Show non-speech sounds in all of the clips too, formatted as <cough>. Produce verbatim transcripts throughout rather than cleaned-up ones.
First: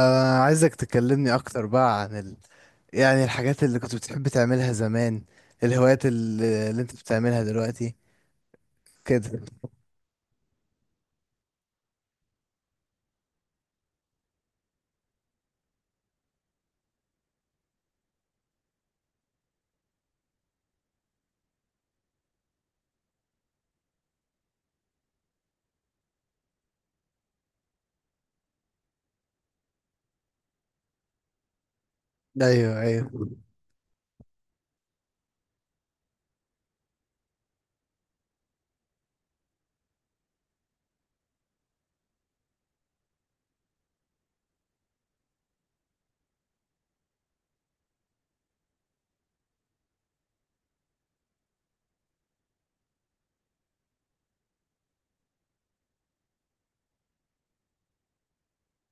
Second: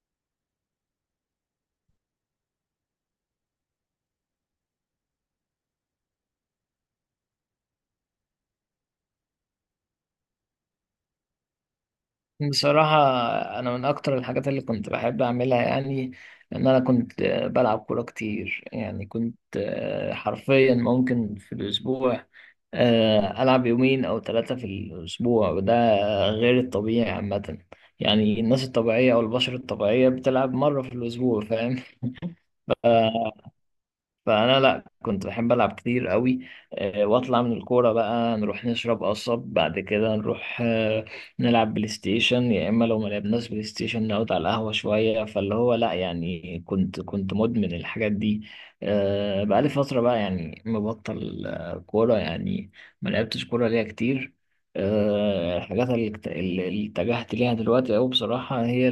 آه عايزك تكلمني أكتر بقى عن ال... يعني الحاجات اللي كنت بتحب تعملها زمان، الهوايات اللي, اللي أنت بتعملها دلوقتي كده. بصراحة، أنا من أكتر الحاجات اللي كنت بحب أعملها، يعني إن أنا كنت آه، بلعب كورة كتير. يعني كنت آه، حرفيا ممكن في الأسبوع آه، ألعب يومين أو ثلاثة في الأسبوع، وده غير الطبيعي عامة. يعني الناس الطبيعية أو البشر الطبيعية بتلعب مرة في الأسبوع، فاهم؟ أيوه أيوه. فانا لا، كنت بحب العب كتير قوي. آه، واطلع من الكوره بقى نروح نشرب قصب، بعد كده نروح آه، نلعب بلاي ستيشن، يا اما لو ما لعبناش بلاي ستيشن نقعد على القهوه شويه، فاللي هو لا يعني كنت كنت مدمن الحاجات دي. آه، بقالي فتره بقى يعني مبطل آه، كوره يعني. ما لعبتش كوره ليا كتير. آه، الحاجات اللي اكت- اللي اتجهت ليها دلوقتي أوي، بصراحة هي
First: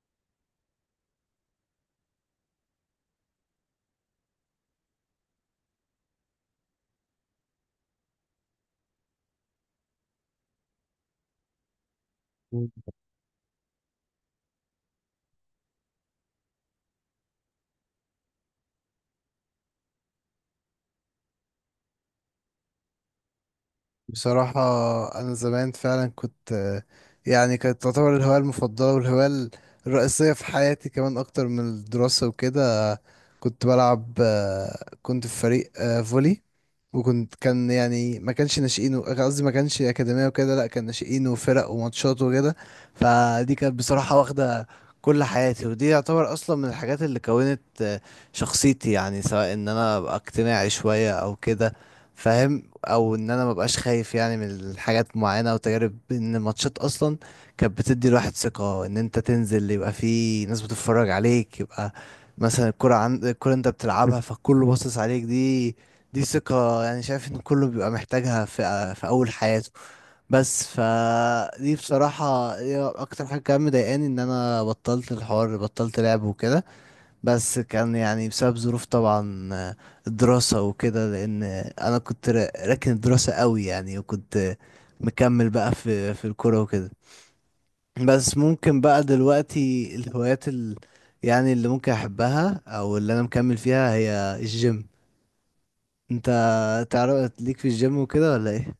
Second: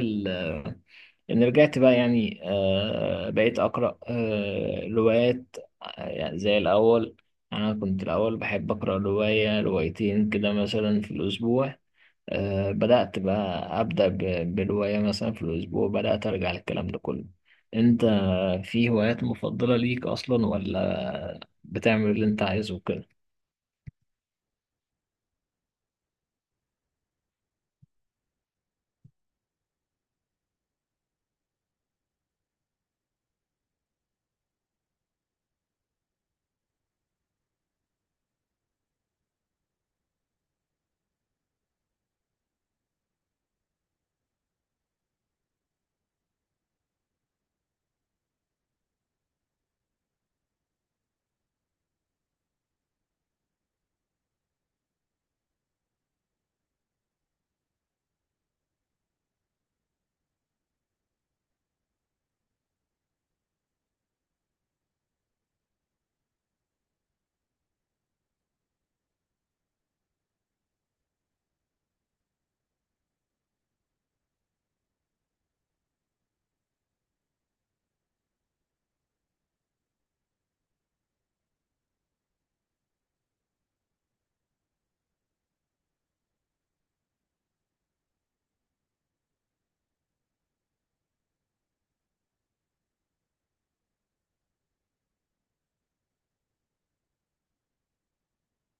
يعني رجعت بقى، يعني آه بقيت أقرأ آه روايات. آه، يعني زي الأول. يعني أنا كنت الأول بحب أقرأ رواية روايتين كده مثلا في الأسبوع. آه بدأت بقى أبدأ ب- برواية مثلا في الأسبوع. بدأت أرجع للكلام ده كله. أنت في هوايات مفضلة ليك أصلا، ولا بتعمل اللي أنت عايزه وكده؟ بصراحة أنا زمان فعلا كنت آه، يعني كانت تعتبر الهواية المفضلة والهواية الرئيسية في حياتي كمان أكتر من الدراسة وكده. كنت بلعب آه، كنت في فريق آه، فولي. وكنت كان يعني ما كانش ناشئين و- قصدي ما كانش أكاديمية وكده، لا كان ناشئين وفرق وماتشات وكده. فدي كانت بصراحة واخدة كل حياتي، ودي يعتبر أصلا من الحاجات اللي كونت آه، شخصيتي. يعني سواء إن أنا أبقى اجتماعي شوية أو كده فاهم، أو إن أنا مبقاش خايف يعني من الحاجات معينة وتجارب. إن الماتشات أصلا كانت بتدي الواحد ثقة، إن أنت تنزل يبقى في ناس بتتفرج عليك، يبقى مثلا الكرة عند الكرة أنت بتلعبها فكله باصص عليك. دي دي ثقة يعني. شايف ان كله بيبقى محتاجها في في اول حياته. بس فدي بصراحة هي اكتر حاجة كان مضايقاني، ان انا بطلت الحوار بطلت لعب وكده. بس كان يعني بسبب ظروف طبعا آه، الدراسة وكده، لان انا كنت را- راكن الدراسة قوي يعني، وكنت مكمل بقى في في الكورة وكده. بس ممكن بقى دلوقتي الهوايات ال يعني اللي ممكن احبها او اللي انا مكمل فيها هي الجيم. انت تعرف ليك في الجيم وكده ولا ايه؟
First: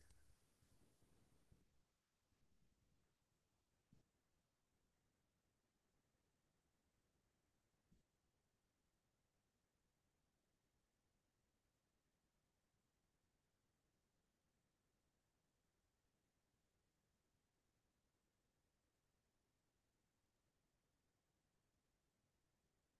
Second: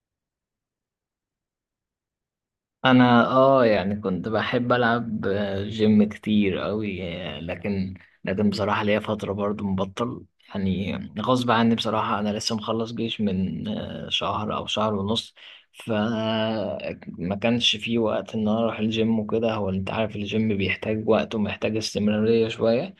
انا اه يعني كنت بحب العب جيم كتير قوي. لكن، لكن بصراحه ليا فتره برضو مبطل يعني. غصب عني بصراحه، انا لسه مخلص جيش من آه، شهر او شهر ونص. فما كانش في وقت ان انا اروح الجيم وكده. هو انت عارف الجيم بيحتاج وقت ومحتاج استمراريه شويه.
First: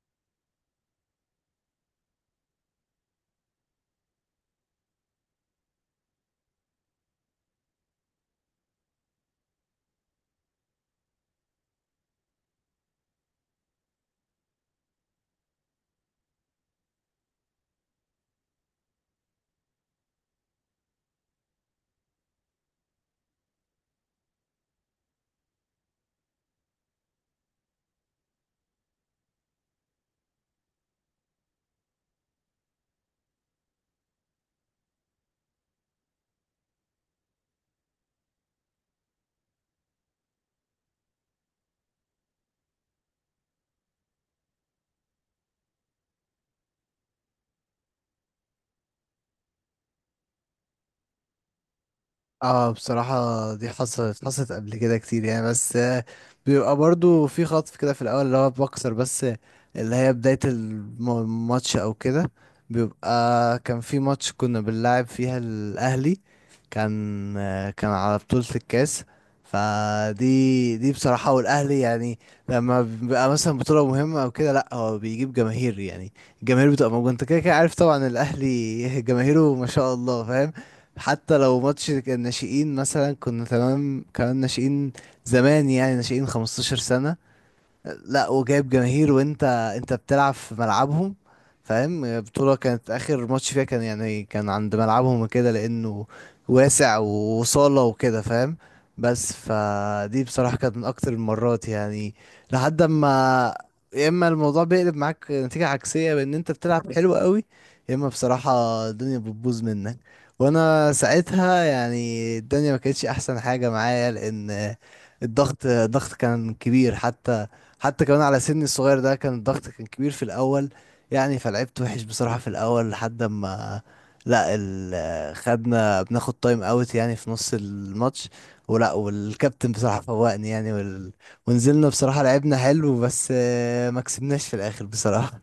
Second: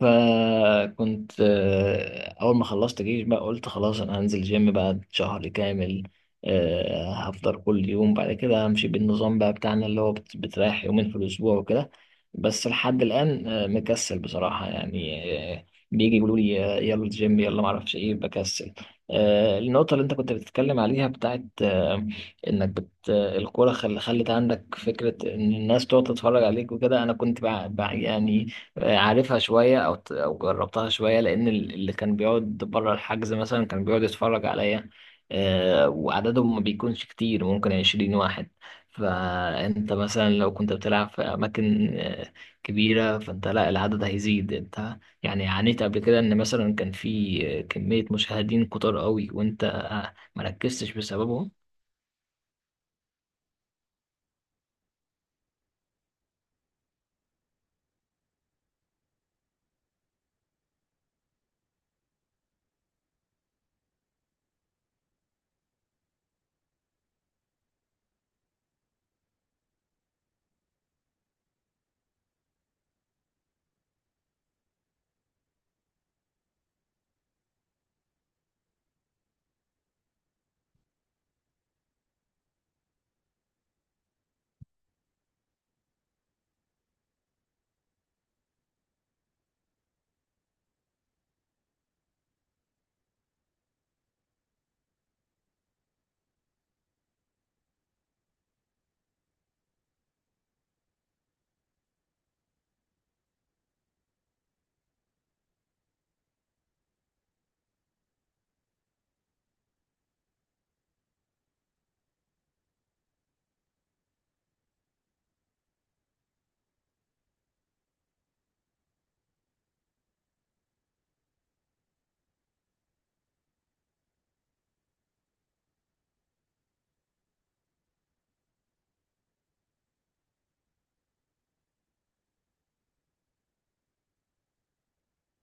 فكنت، آه، أول ما خلصت جيش بقى قلت خلاص أنا هنزل جيم بعد شهر كامل. آه، هفطر كل يوم، بعد كده همشي بالنظام بقى بتاعنا اللي هو بت- بتريح يومين في الأسبوع وكده. بس لحد الآن آه، مكسل بصراحة يعني. آه، بيجي يقولوا لي آه، يلا الجيم يلا معرفش إيه، بكسل. آه، النقطة اللي أنت كنت بتتكلم عليها بتاعت آه، إنك بت آه، الكورة خل- خلت عندك فكرة إن الناس تقعد تتفرج عليك وكده. أنا كنت بقى بقى يعني عارفها شوية أو أو جربتها شوية، لأن ال- اللي كان بيقعد بره الحجز مثلا كان بيقعد يتفرج عليا. آه، وعددهم ما بيكونش كتير، ممكن عشرين واحد. فأنت مثلا لو كنت بتلعب في أماكن آه، كبيرة، فأنت لا العدد هيزيد. أنت يعني عانيت قبل كده إن مثلا كان في آه، كمية مشاهدين كتار قوي، وأنت آه، مركزتش بسببهم. اه بصراحة دي حصلت حصلت قبل كده كتير يعني، بس آه، بيبقى برضو في خطف كده في الأول اللي هو بكسر، بس اللي هي بداية الم- الماتش أو كده. بيبقى كان في ماتش كنا بنلعب فيها الأهلي، كان آه، كان على بطولة الكاس. فدي دي بصراحة، والأهلي يعني لما بيبقى مثلا بطولة مهمة أو كده لأ هو بيجيب جماهير. يعني الجماهير بتبقى موجودة، أنت كده كده عارف طبعا. الأهلي <laughs> جماهيره ما شاء الله فاهم. حتى لو ماتش الناشئين مثلا، كنا تمام كمان ناشئين زمان يعني ناشئين 15 سنة. لا وجايب جماهير، وانت انت بتلعب في ملعبهم فاهم. بطولة كانت اخر ماتش فيها كان يعني كان عند ملعبهم كده، لانه واسع وصالة وكده فاهم. بس فدي بصراحة كانت من اكتر المرات يعني. لحد ما، يا اما الموضوع بيقلب معاك نتيجة عكسية بان انت بتلعب حلو قوي، يا اما بصراحة الدنيا بتبوظ منك. وانا ساعتها يعني الدنيا ما كانتش احسن حاجة معايا، لان الضغط الضغط كان كبير. حتى حتى كمان على سني الصغير ده كان الضغط كان كبير في الاول، يعني فلعبت وحش بصراحة في الاول. لحد ما لا ال... خدنا بناخد تايم اوت يعني في نص الماتش، ولا والكابتن بصراحة فوقني يعني وال... ونزلنا بصراحة لعبنا حلو، بس آه، ما كسبناش في الاخر بصراحة.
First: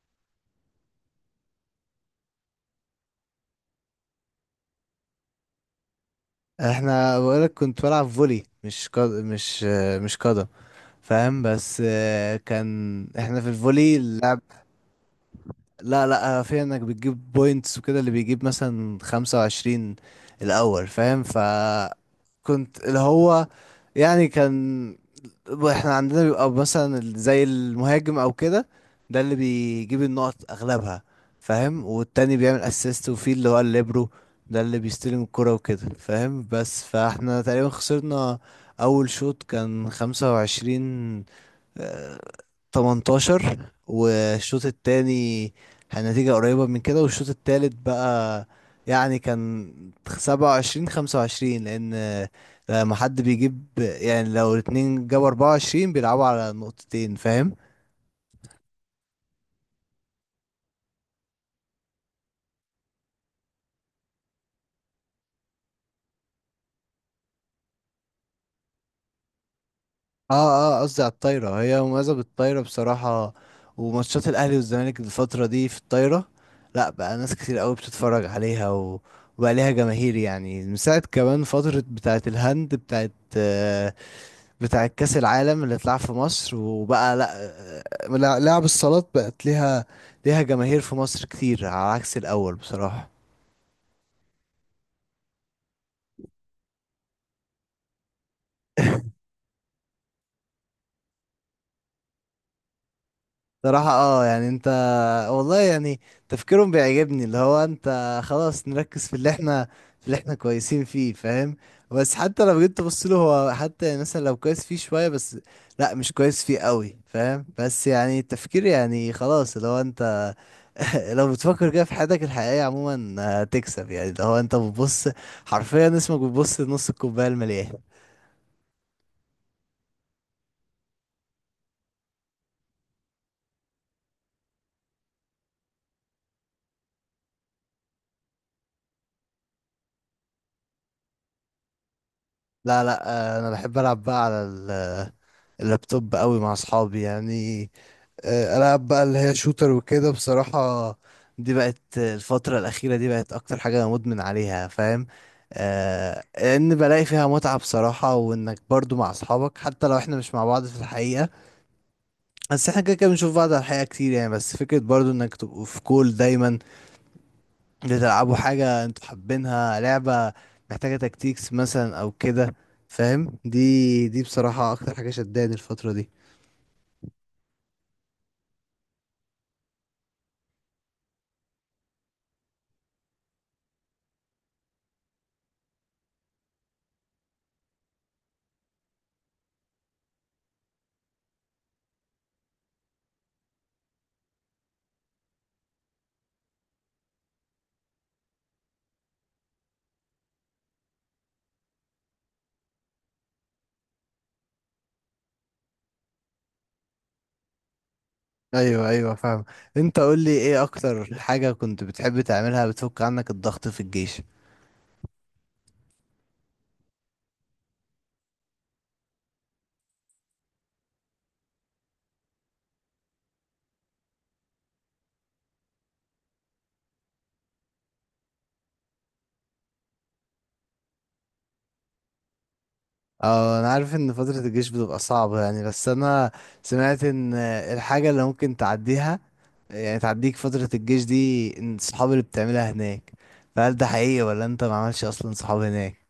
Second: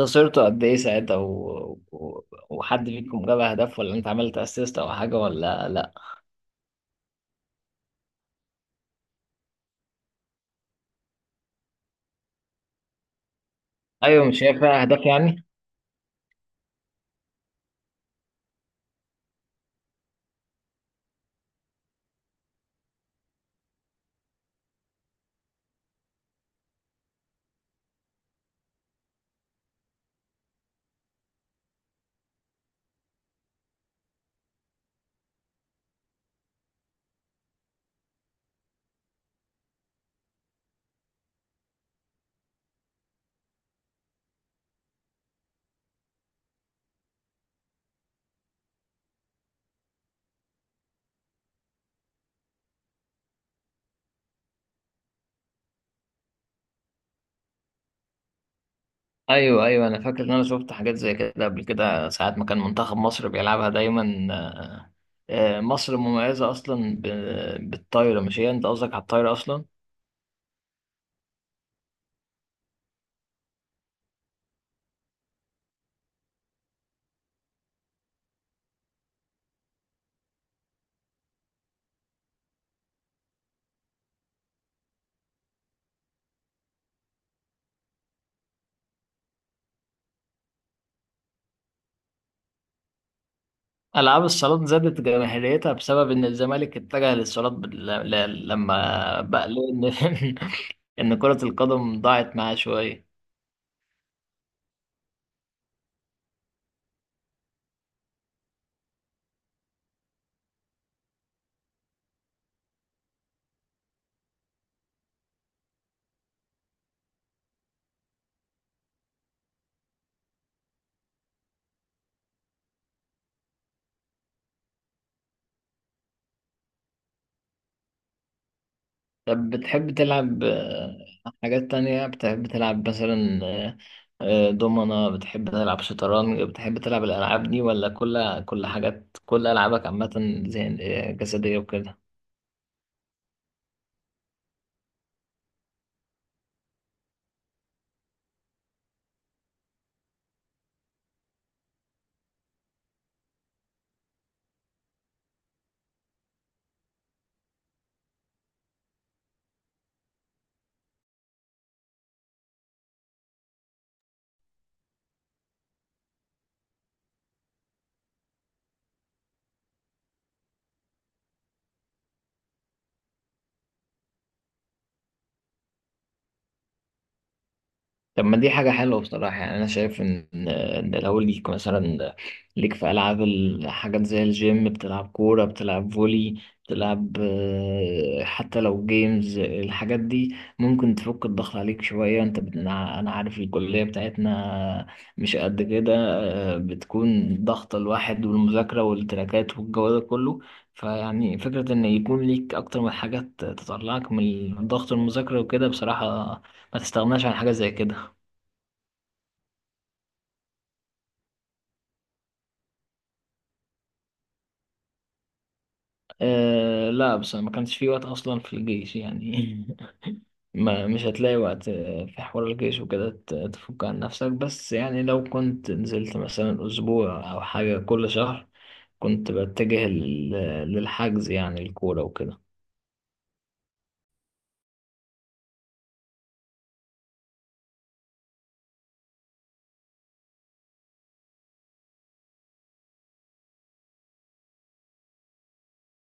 خسرته قد إيه ساعتها و... و... وحد فيكم جاب أهداف، ولا أنت عملت أسيست أو حاجة ولا؟ احنا بقولك كنت بلعب فولي مش قد... مش آه، مش قدم فاهم، بس آه، كان احنا في الفولي ايوه، اللعب. مش هي فيها اهداف يعني؟ لا لا في انك بتجيب بوينتس وكده، اللي بيجيب مثلا خمسة وعشرين الاول فاهم. ف كنت اللي هو يعني كان احنا عندنا بيبقى مثلا ال- زي المهاجم او كده، ده اللي بيجيب النقط اغلبها فاهم. والتاني بيعمل اسيست، وفي اللي هو الليبرو ده اللي بيستلم الكرة وكده فاهم. بس فاحنا تقريبا خسرنا اول شوط كان خمسة وعشرين تمنتاشر، والشوط التاني كان نتيجة قريبة من كده. والشوط التالت بقى يعني كان سبعة وعشرين خمسة وعشرين، لأن لما حد بيجيب يعني لو الاتنين جابوا أربعة وعشرين بيلعبوا على نقطتين فاهم؟ ايوه، ايوه، انا فاكر ان انا شفت حاجات زي كده قبل كده، ساعات ما كان منتخب مصر بيلعبها دايما. آه، مصر مميزه اصلا ب- بالطايره. مش هي انت قصدك على الطايره اصلا؟ اه اه قصدي على الطايرة، هي مميزة بالطايرة بصراحة. وماتشات الأهلي والزمالك الفترة دي في الطايرة، لأ بقى ناس كتير قوي بتتفرج عليها و... وبقى ليها جماهير. يعني من ساعة كمان فترة بتاعة الهند، بتاعة بتاع كأس العالم اللي اتلعب في مصر، وبقى لا لعب الصالات بقت ليها ليها جماهير في مصر كتير، على عكس الأول بصراحة. العاب الصالات زادت جماهيريتها بسبب ان الزمالك اتجه للصالات، بال- ل- لما <laughs> بقى ليه ان <laughs> ان كره القدم ضاعت معاه شويه. صراحة اه يعني انت والله يعني تفكيرهم بيعجبني، اللي هو انت خلاص نركز في اللي احنا في اللي احنا كويسين فيه فاهم. بس حتى لو جيت تبص له هو حتى، يعني مثلا لو كويس فيه شوية بس، لا مش كويس فيه قوي فاهم. بس يعني التفكير يعني خلاص اللي هو انت <laughs> لو بتفكر كده في حياتك الحقيقية عموما هتكسب. يعني ده هو انت بتبص حرفيا اسمك، بتبص لنص الكوباية المليان. طب بتحب تلعب آه، حاجات تانية؟ بتحب تلعب مثلا آه، آه، دومنة؟ بتحب تلعب شطرنج؟ بتحب تلعب الألعاب دي، ولا كل كل حاجات كل ألعابك عامة زي آه، جسدية وكده؟ لا لا آه، انا بحب العب بقى على ال- اللابتوب قوي مع اصحابي يعني. آه، العب بقى اللي هي شوتر وكده بصراحة. دي بقت الفترة الأخيرة دي بقت أكتر حاجة أنا مدمن عليها فاهم. آه، لأن بلاقي فيها متعة بصراحة، وإنك برضو مع أصحابك حتى لو إحنا مش مع بعض في الحقيقة. بس إحنا كده كده بنشوف بعض على الحقيقة كتير يعني، بس فكرة برضو إنك تبقوا في كول دايما، بتلعبوا حاجة انتوا حابينها، لعبة محتاجة تكتيكس مثلا او كده فاهم. دي دي بصراحة اكتر حاجة شداني الفترة دي. طب ما دي حاجة حلوة بصراحة يعني. أنا شايف إن، إن لو ليك مثلا ليك في ألعاب، الحاجات زي الجيم، بتلعب كورة، بتلعب فولي، بتلعب آه، حتى لو جيمز، الحاجات دي ممكن تفك الضغط عليك شوية. أنت بت- أنا أنا عارف الكلية بتاعتنا مش قد كده. آه، بتكون ضغط الواحد والمذاكرة والتراكات والجو ده كله. فيعني فكرة إن يكون ليك أكتر من حاجات تطلعك من ضغط المذاكرة وكده، بصراحة ما تستغناش عن حاجة زي كده. ايوه ايوه فاهم. انت قول لي ايه اكتر حاجة كنت بتحب تعملها بتفك عنك الضغط في الجيش؟ أه لا، بس ما كانش في وقت اصلا في الجيش يعني. <laughs> ما مش هتلاقي وقت آه، في حوار الجيش وكده ت- تفك عن نفسك. بس يعني لو كنت نزلت مثلا اسبوع او حاجة كل شهر، كنت بتجه لل- للحجز يعني، الكورة وكده. اه انا عارف ان فترة الجيش بتبقى صعبة يعني، بس انا سمعت ان الحاجة اللي ممكن تعديها، يعني تعديك فترة الجيش دي، ان الصحاب اللي بتعملها هناك. فهل ده حقيقي ولا انت ما عملش اصلا صحاب هناك؟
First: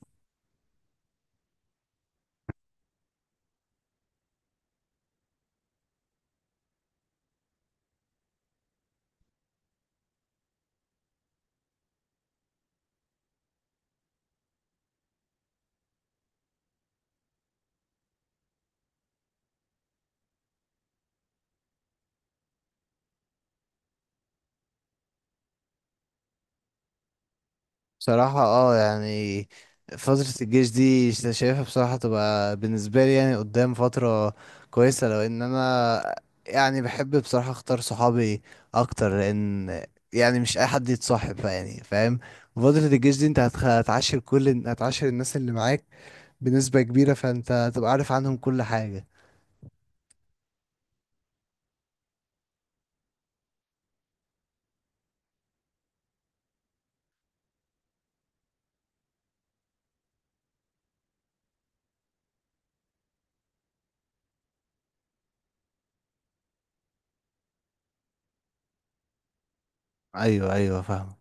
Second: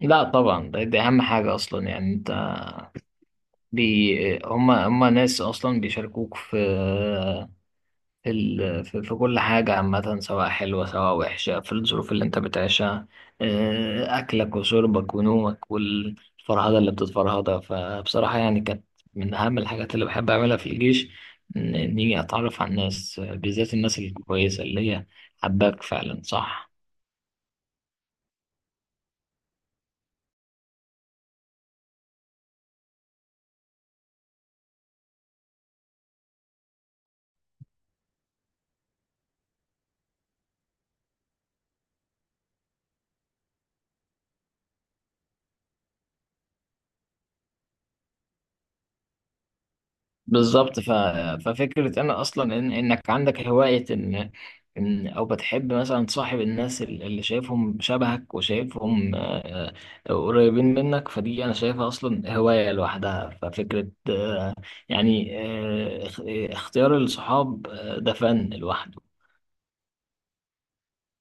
لا طبعا، ده- دي اهم حاجة اصلا يعني. انت بي هما هما ناس اصلا بيشاركوك في في ال- في في كل حاجة عامة، سواء حلوة سواء وحشة، في الظروف اللي انت بتعيشها. آه، أكلك وشربك ونومك والفرهدة اللي بتتفرهدها، فبصراحة يعني كانت من أهم الحاجات اللي بحب أعملها في الجيش. إن- إني أتعرف على الناس، آه، بالذات الناس الكويسة اللي هي حباك فعلا، صح. بصراحة اه يعني فترة الجيش دي شا- شايفها بصراحة تبقى بالنسبة لي يعني قدام فترة كويسة، لو ان انا يعني بحب بصراحة اختار صحابي اكتر. لان يعني مش اي حد يتصاحب بقى يعني فاهم، فترة الجيش دي انت هتخ- هتعاشر كل هتعاشر الناس اللي معاك بنسبة كبيرة، فانت هتبقى عارف عنهم كل حاجة. بالظبط. ف... ففكرة أنا أصلا إن... إنك عندك هواية، إن... إن أو بتحب مثلا تصاحب الناس ال- اللي شايفهم شبهك، وشايفهم آه، آه، قريبين منك. فدي أنا شايفها أصلا هواية لوحدها، ففكرة آه، يعني آه، اخ- اختيار الصحاب آه، ده فن لوحده. ايوه ايوه فاهم.